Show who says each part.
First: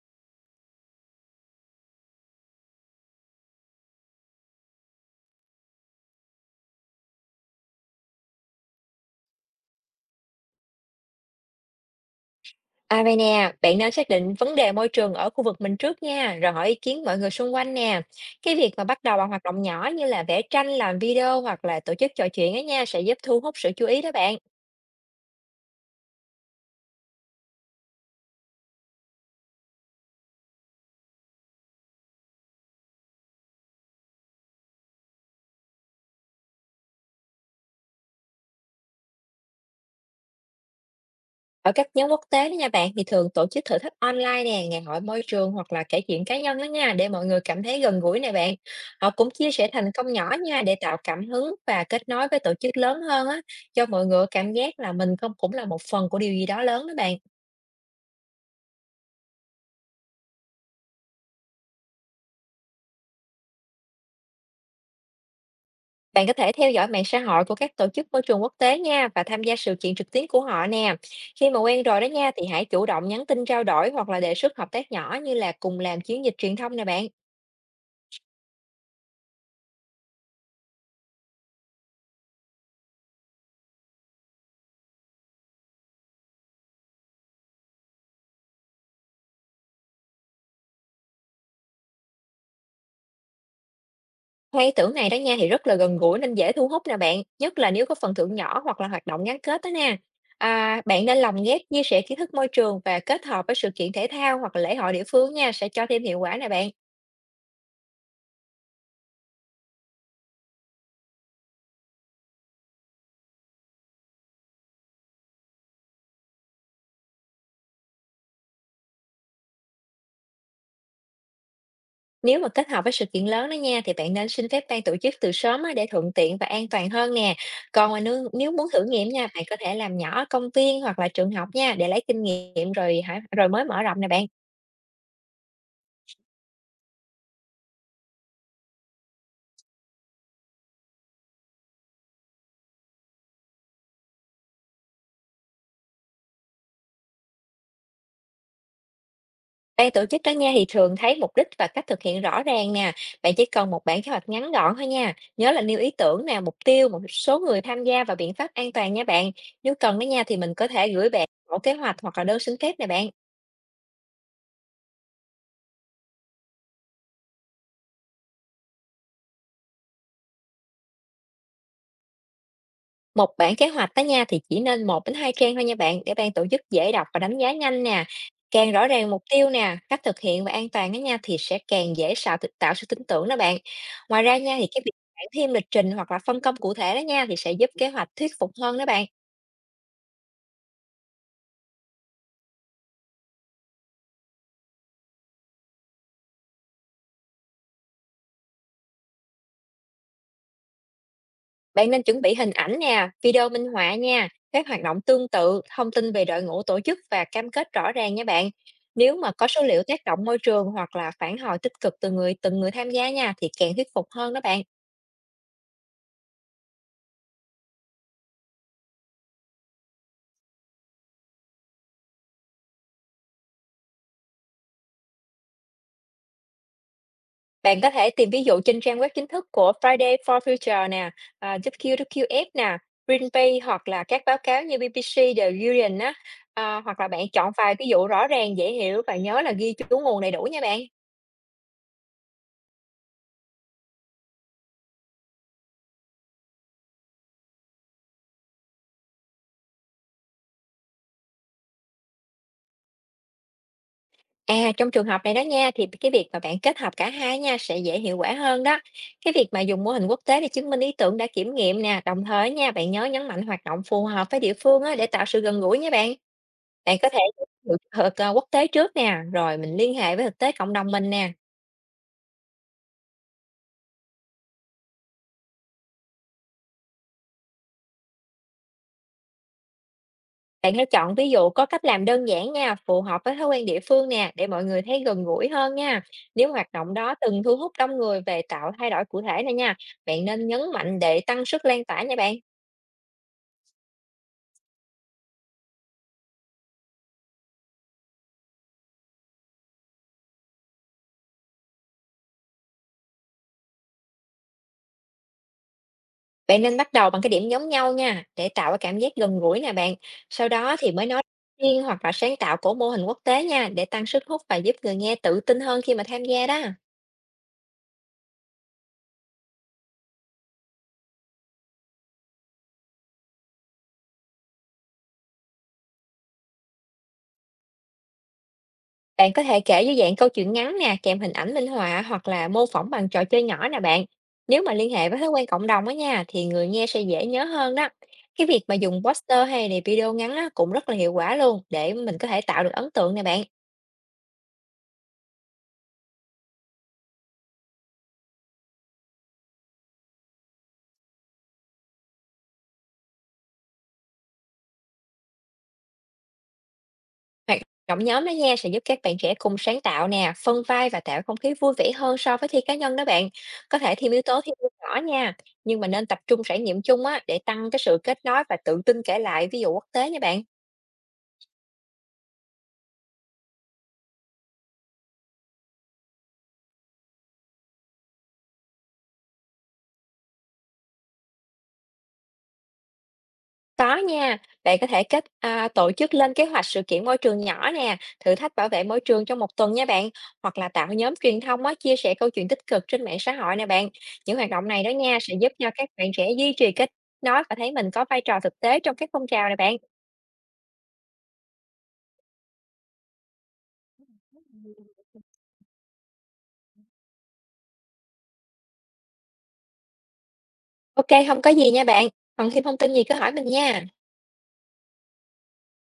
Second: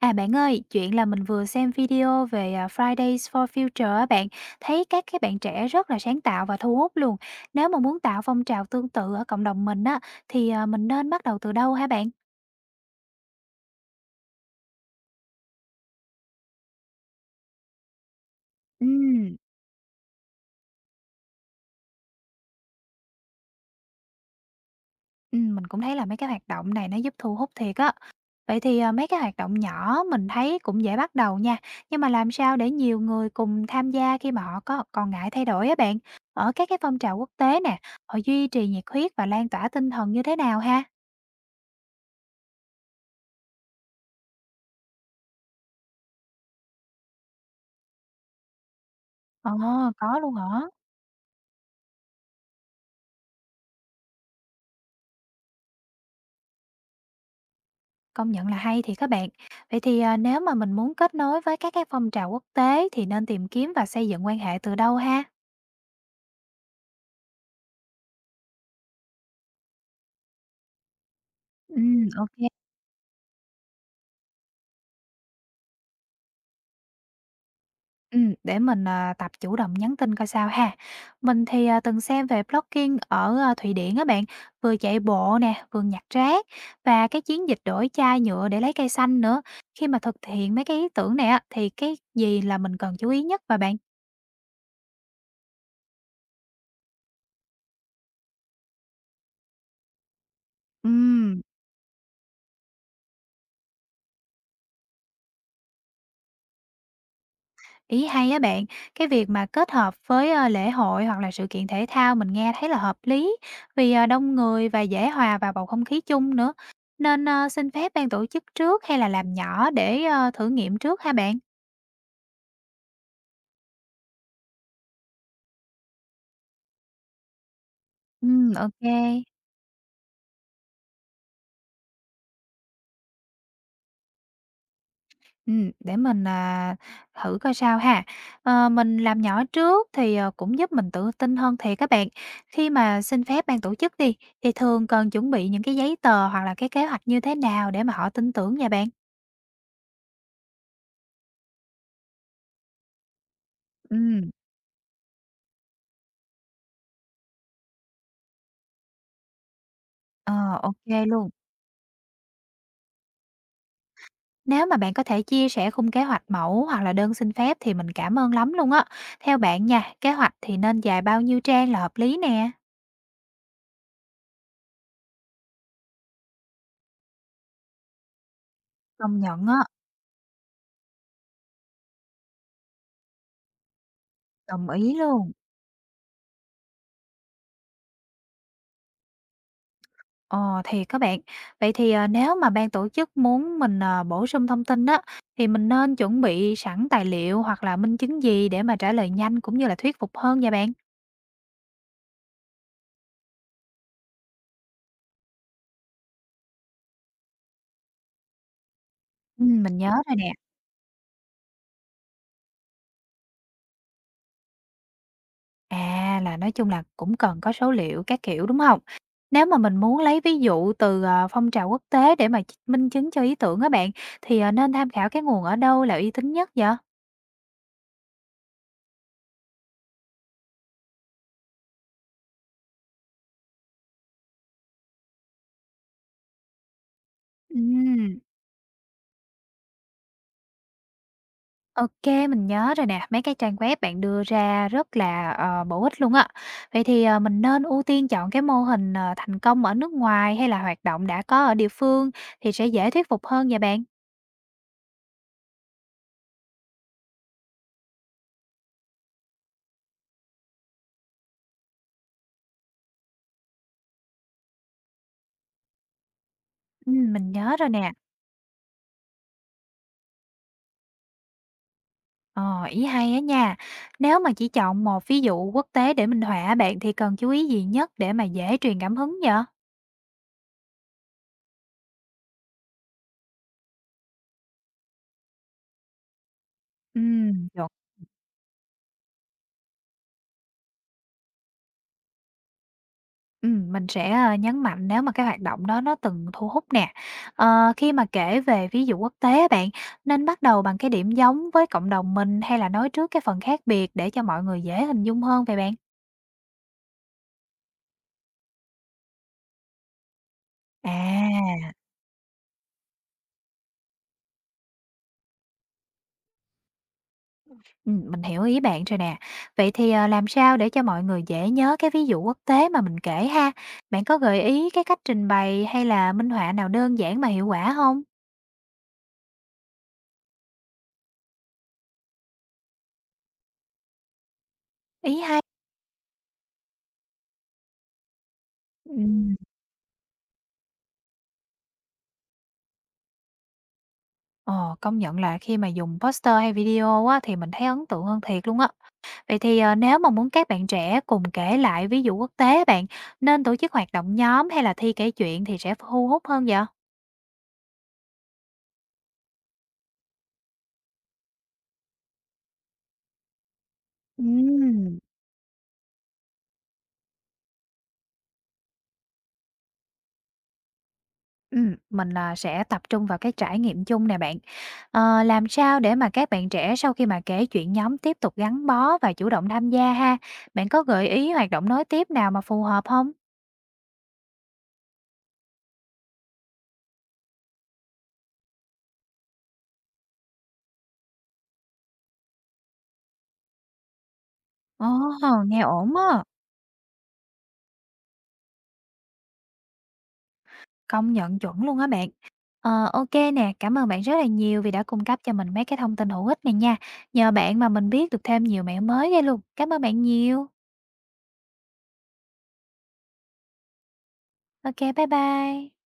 Speaker 1: À, bạn ơi, chuyện là mình vừa xem video về, Fridays for Future á bạn, thấy các cái bạn trẻ rất là sáng tạo và thu hút luôn. Nếu mà muốn tạo phong trào tương tự ở cộng đồng mình á, thì, mình nên bắt đầu từ đâu hả bạn?
Speaker 2: À, vậy nè, bạn nên xác định vấn đề môi trường ở khu vực mình trước nha, rồi hỏi ý kiến mọi người xung quanh nè. Cái việc mà bắt đầu bằng
Speaker 1: Ừm,
Speaker 2: hoạt động nhỏ như là vẽ tranh, làm video hoặc là tổ chức trò chuyện á nha sẽ giúp thu hút sự chú ý đó bạn.
Speaker 1: ừm, mình cũng thấy là mấy cái hoạt động này nó giúp thu hút thiệt á. Vậy thì, mấy cái hoạt động nhỏ mình thấy cũng dễ bắt đầu nha, nhưng mà làm sao để nhiều người cùng tham gia khi mà họ có còn ngại thay đổi á bạn? Ở các cái phong trào quốc tế nè, họ duy trì nhiệt huyết và lan tỏa tinh thần như thế nào ha?
Speaker 2: Ở các nhóm quốc tế đó nha bạn thì thường tổ chức thử thách online nè, ngày hội môi trường hoặc là kể chuyện cá nhân đó nha để mọi người cảm thấy gần gũi nè bạn. Họ cũng chia
Speaker 1: Ờ,
Speaker 2: sẻ thành công
Speaker 1: có
Speaker 2: nhỏ
Speaker 1: luôn hả?
Speaker 2: nha để tạo cảm hứng và kết nối với tổ chức lớn hơn á, cho mọi người cảm giác là mình không cũng là một phần của điều gì đó lớn đó bạn.
Speaker 1: Công nhận là hay thì các bạn. Vậy thì, nếu mà mình muốn kết nối với các cái phong trào quốc tế thì nên tìm kiếm và xây dựng quan hệ từ đâu ha?
Speaker 2: Bạn có thể theo dõi mạng xã hội của các tổ chức môi trường quốc tế nha và tham gia sự kiện trực tuyến của họ nè. Khi mà quen rồi đó
Speaker 1: Ô
Speaker 2: nha thì
Speaker 1: kê,
Speaker 2: hãy chủ động nhắn tin trao đổi hoặc là đề xuất hợp tác nhỏ như là cùng làm chiến dịch truyền thông nè bạn.
Speaker 1: để mình, tập chủ động nhắn tin coi sao ha. Mình thì, từng xem về blogging ở, Thụy Điển á bạn, vừa chạy bộ nè, vừa nhặt rác và cái chiến dịch đổi chai nhựa để lấy cây xanh nữa. Khi mà thực hiện mấy cái ý tưởng này á, thì cái gì là mình cần chú ý nhất và bạn?
Speaker 2: Hai ý tưởng này đó nha thì rất là gần gũi nên dễ thu hút nè bạn, nhất là nếu có phần thưởng nhỏ hoặc là hoạt động gắn kết đó nè. À, bạn nên
Speaker 1: Ừm.
Speaker 2: lồng ghép chia sẻ kiến thức môi trường và kết hợp với sự kiện thể thao hoặc là lễ hội địa phương nha sẽ cho thêm hiệu quả nè bạn.
Speaker 1: Ý hay á bạn, cái việc mà kết hợp với, lễ hội hoặc là sự kiện thể thao mình nghe thấy là hợp lý, vì, đông người và dễ hòa vào bầu không khí chung nữa. Nên, xin phép ban tổ chức trước hay là làm nhỏ để, thử nghiệm trước ha bạn?
Speaker 2: Nếu mà kết hợp với sự kiện lớn đó nha, thì bạn nên xin phép ban tổ chức từ sớm á, để thuận tiện và an toàn hơn nè. Còn mà nếu,
Speaker 1: Ừ,
Speaker 2: nếu muốn
Speaker 1: ok,
Speaker 2: thử
Speaker 1: kê,
Speaker 2: nghiệm nha, bạn có thể làm nhỏ ở công viên hoặc là trường học nha, để lấy kinh nghiệm rồi hả, rồi mới mở rộng nè bạn.
Speaker 1: để mình, thử coi sao ha. Ờ, mình làm nhỏ trước thì, cũng giúp mình tự tin hơn thiệt các bạn. Khi mà xin phép ban tổ chức đi, thì thường cần chuẩn bị những cái giấy tờ hoặc là cái kế hoạch như thế nào để mà họ tin tưởng nha bạn?
Speaker 2: Ban tổ chức đó nha thì thường thấy mục đích và cách thực hiện rõ ràng nè. Bạn chỉ cần một
Speaker 1: Ừ.
Speaker 2: bản kế hoạch ngắn gọn thôi nha. Nhớ là nêu ý tưởng nè, mục tiêu, một số người tham gia và biện pháp an toàn nha bạn. Nếu cần đó nha
Speaker 1: Ờ,
Speaker 2: thì mình có
Speaker 1: ô
Speaker 2: thể gửi bạn
Speaker 1: luôn.
Speaker 2: mẫu kế hoạch hoặc là đơn xin phép nè bạn.
Speaker 1: Nếu mà bạn có thể chia sẻ khung kế hoạch mẫu hoặc là đơn xin phép thì mình cảm ơn lắm luôn á. Theo bạn nha, kế hoạch thì nên dài bao nhiêu trang là hợp lý nè?
Speaker 2: Một bản kế hoạch đó nha thì chỉ nên một đến hai trang thôi nha bạn, để ban tổ chức dễ đọc và đánh giá nhanh nè. Càng rõ ràng
Speaker 1: Công
Speaker 2: mục
Speaker 1: nhận
Speaker 2: tiêu
Speaker 1: á,
Speaker 2: nè, cách thực hiện và an toàn đó nha thì sẽ càng dễ tạo tạo sự tin tưởng đó bạn. Ngoài ra nha thì
Speaker 1: đồng
Speaker 2: cái việc
Speaker 1: ý
Speaker 2: bạn
Speaker 1: luôn.
Speaker 2: thêm lịch trình hoặc là phân công cụ thể đó nha thì sẽ giúp kế hoạch thuyết phục hơn đó bạn.
Speaker 1: Ờ, thì các bạn. Vậy thì, nếu mà ban tổ chức muốn mình, bổ sung thông tin á, thì mình nên chuẩn bị sẵn tài liệu hoặc là minh chứng gì để mà trả lời nhanh cũng như là thuyết phục hơn nha bạn?
Speaker 2: Bạn nên chuẩn bị hình ảnh nè, video minh họa nha, các hoạt động tương tự, thông tin về đội ngũ tổ chức và cam kết rõ ràng nha bạn. Nếu mà có số
Speaker 1: Mình
Speaker 2: liệu
Speaker 1: nhớ
Speaker 2: tác
Speaker 1: rồi
Speaker 2: động
Speaker 1: nè.
Speaker 2: môi trường hoặc là phản hồi tích cực từ người tham gia nha thì càng thuyết phục hơn đó bạn.
Speaker 1: À, là nói chung là cũng cần có số liệu các kiểu, đúng không? Nếu mà mình muốn lấy ví dụ từ, phong trào quốc tế để mà minh chứng cho ý tưởng á bạn, thì, nên tham khảo cái nguồn ở đâu là uy tín nhất vậy?
Speaker 2: Bạn có thể tìm ví dụ trên trang web chính thức của Friday for Future nè, à, WQF nè, Greenpeace hoặc là các báo cáo như BBC, The Guardian á, à, hoặc là bạn chọn vài ví dụ
Speaker 1: Ừm.
Speaker 2: rõ ràng, dễ hiểu và nhớ là ghi chú nguồn đầy đủ nha bạn.
Speaker 1: Ok, mình nhớ rồi nè, mấy cái trang web bạn đưa ra rất là, bổ ích luôn á. Vậy thì, mình nên ưu tiên chọn cái mô hình, thành công ở nước ngoài hay là hoạt động đã có ở địa phương thì sẽ dễ thuyết phục hơn vậy bạn?
Speaker 2: À, trong trường hợp này đó nha, thì cái việc mà bạn kết hợp cả hai nha sẽ dễ hiệu quả hơn đó. Cái việc mà dùng mô hình quốc tế để chứng minh ý tưởng đã kiểm nghiệm nè, đồng thời nha, bạn nhớ nhấn mạnh hoạt động phù hợp với địa phương á, để tạo sự gần gũi nha bạn. Bạn có thể
Speaker 1: Mình nhớ rồi nè.
Speaker 2: quốc tế trước nè, rồi mình liên hệ với thực tế cộng đồng mình nè.
Speaker 1: Ờ, ý hay á nha. Nếu mà chỉ chọn một ví dụ quốc tế để minh họa bạn thì cần chú ý gì nhất để mà dễ truyền cảm hứng vậy?
Speaker 2: Bạn hãy chọn ví dụ có cách làm đơn giản nha, phù hợp với thói quen địa phương nè, để mọi người thấy gần gũi hơn nha. Nếu hoạt động đó từng thu
Speaker 1: Được.
Speaker 2: hút đông người về tạo thay đổi cụ thể này nha, bạn nên nhấn mạnh để tăng sức lan tỏa nha bạn.
Speaker 1: Mình sẽ nhấn mạnh nếu mà cái hoạt động đó nó từng thu hút nè. Ờ, khi mà kể về ví dụ quốc tế á bạn nên bắt đầu bằng cái điểm giống với cộng đồng mình hay là nói trước cái phần khác biệt để cho mọi người dễ hình dung hơn vậy bạn?
Speaker 2: Bạn nên bắt đầu bằng cái điểm giống nhau nha, để tạo cái cảm giác gần gũi nè bạn. Sau đó thì mới nói
Speaker 1: À.
Speaker 2: riêng hoặc là sáng tạo của mô hình quốc tế nha, để tăng sức hút và giúp người nghe tự tin hơn khi mà tham gia đó.
Speaker 1: Mình hiểu ý bạn rồi nè. Vậy thì, làm sao để cho mọi người dễ nhớ cái ví dụ quốc tế mà mình kể ha? Bạn có gợi ý cái cách trình bày hay là minh họa nào đơn giản mà hiệu quả không?
Speaker 2: Bạn có thể kể dưới dạng câu chuyện ngắn nè, kèm hình ảnh minh họa hoặc là mô phỏng bằng trò chơi nhỏ nè bạn. Nếu mà liên hệ với
Speaker 1: Ý
Speaker 2: thói
Speaker 1: hay.
Speaker 2: quen cộng đồng á nha, thì người nghe sẽ dễ nhớ hơn đó. Cái việc mà dùng
Speaker 1: Ừm,
Speaker 2: poster hay là video ngắn á, cũng rất là hiệu quả luôn để mình có thể tạo được ấn tượng nè bạn.
Speaker 1: ờ, công nhận là khi mà dùng poster hay video á, thì mình thấy ấn tượng hơn thiệt luôn á. Vậy thì, nếu mà muốn các bạn trẻ cùng kể lại ví dụ quốc tế bạn, nên tổ chức hoạt động nhóm hay là thi kể chuyện thì sẽ thu hút hơn vậy?
Speaker 2: Hoạt động nhóm đó nha sẽ giúp các bạn trẻ cùng sáng tạo nè, phân vai và tạo không khí vui vẻ hơn so với thi cá nhân đó bạn. Có thể thêm yếu tố thi đua
Speaker 1: Ừm.
Speaker 2: nhỏ nha, nhưng mà nên tập trung trải nghiệm chung á để tăng cái sự kết nối và tự tin kể lại ví dụ quốc tế nha bạn.
Speaker 1: Mình là sẽ tập trung vào cái trải nghiệm chung nè bạn. Ờ, làm sao để mà các bạn trẻ sau khi mà kể chuyện nhóm tiếp tục gắn bó và chủ động tham gia ha? Bạn có gợi ý hoạt động nối tiếp nào mà phù hợp không?
Speaker 2: Có nha, bạn có thể tổ chức lên kế hoạch sự kiện môi trường nhỏ nè, thử thách bảo vệ môi trường trong một tuần nha bạn, hoặc là tạo nhóm truyền thông á, chia sẻ câu chuyện tích cực trên mạng xã hội nè bạn. Những hoạt động này
Speaker 1: Ồ,
Speaker 2: đó nha sẽ giúp
Speaker 1: nghe
Speaker 2: cho các
Speaker 1: ổn
Speaker 2: bạn
Speaker 1: á,
Speaker 2: trẻ duy trì kết nối và thấy mình có vai trò thực tế trong các phong trào này bạn.
Speaker 1: công nhận chuẩn luôn á bạn. Ờ, ô nè, cảm ơn bạn rất là nhiều vì đã cung cấp cho mình mấy cái thông tin hữu ích này nha. Nhờ bạn mà mình biết được thêm nhiều mẹo mới ghê luôn. Cảm ơn bạn nhiều.
Speaker 2: Ok, không có gì nha bạn. Còn thêm thông tin gì cứ hỏi mình nha.
Speaker 1: Ok, bye bye.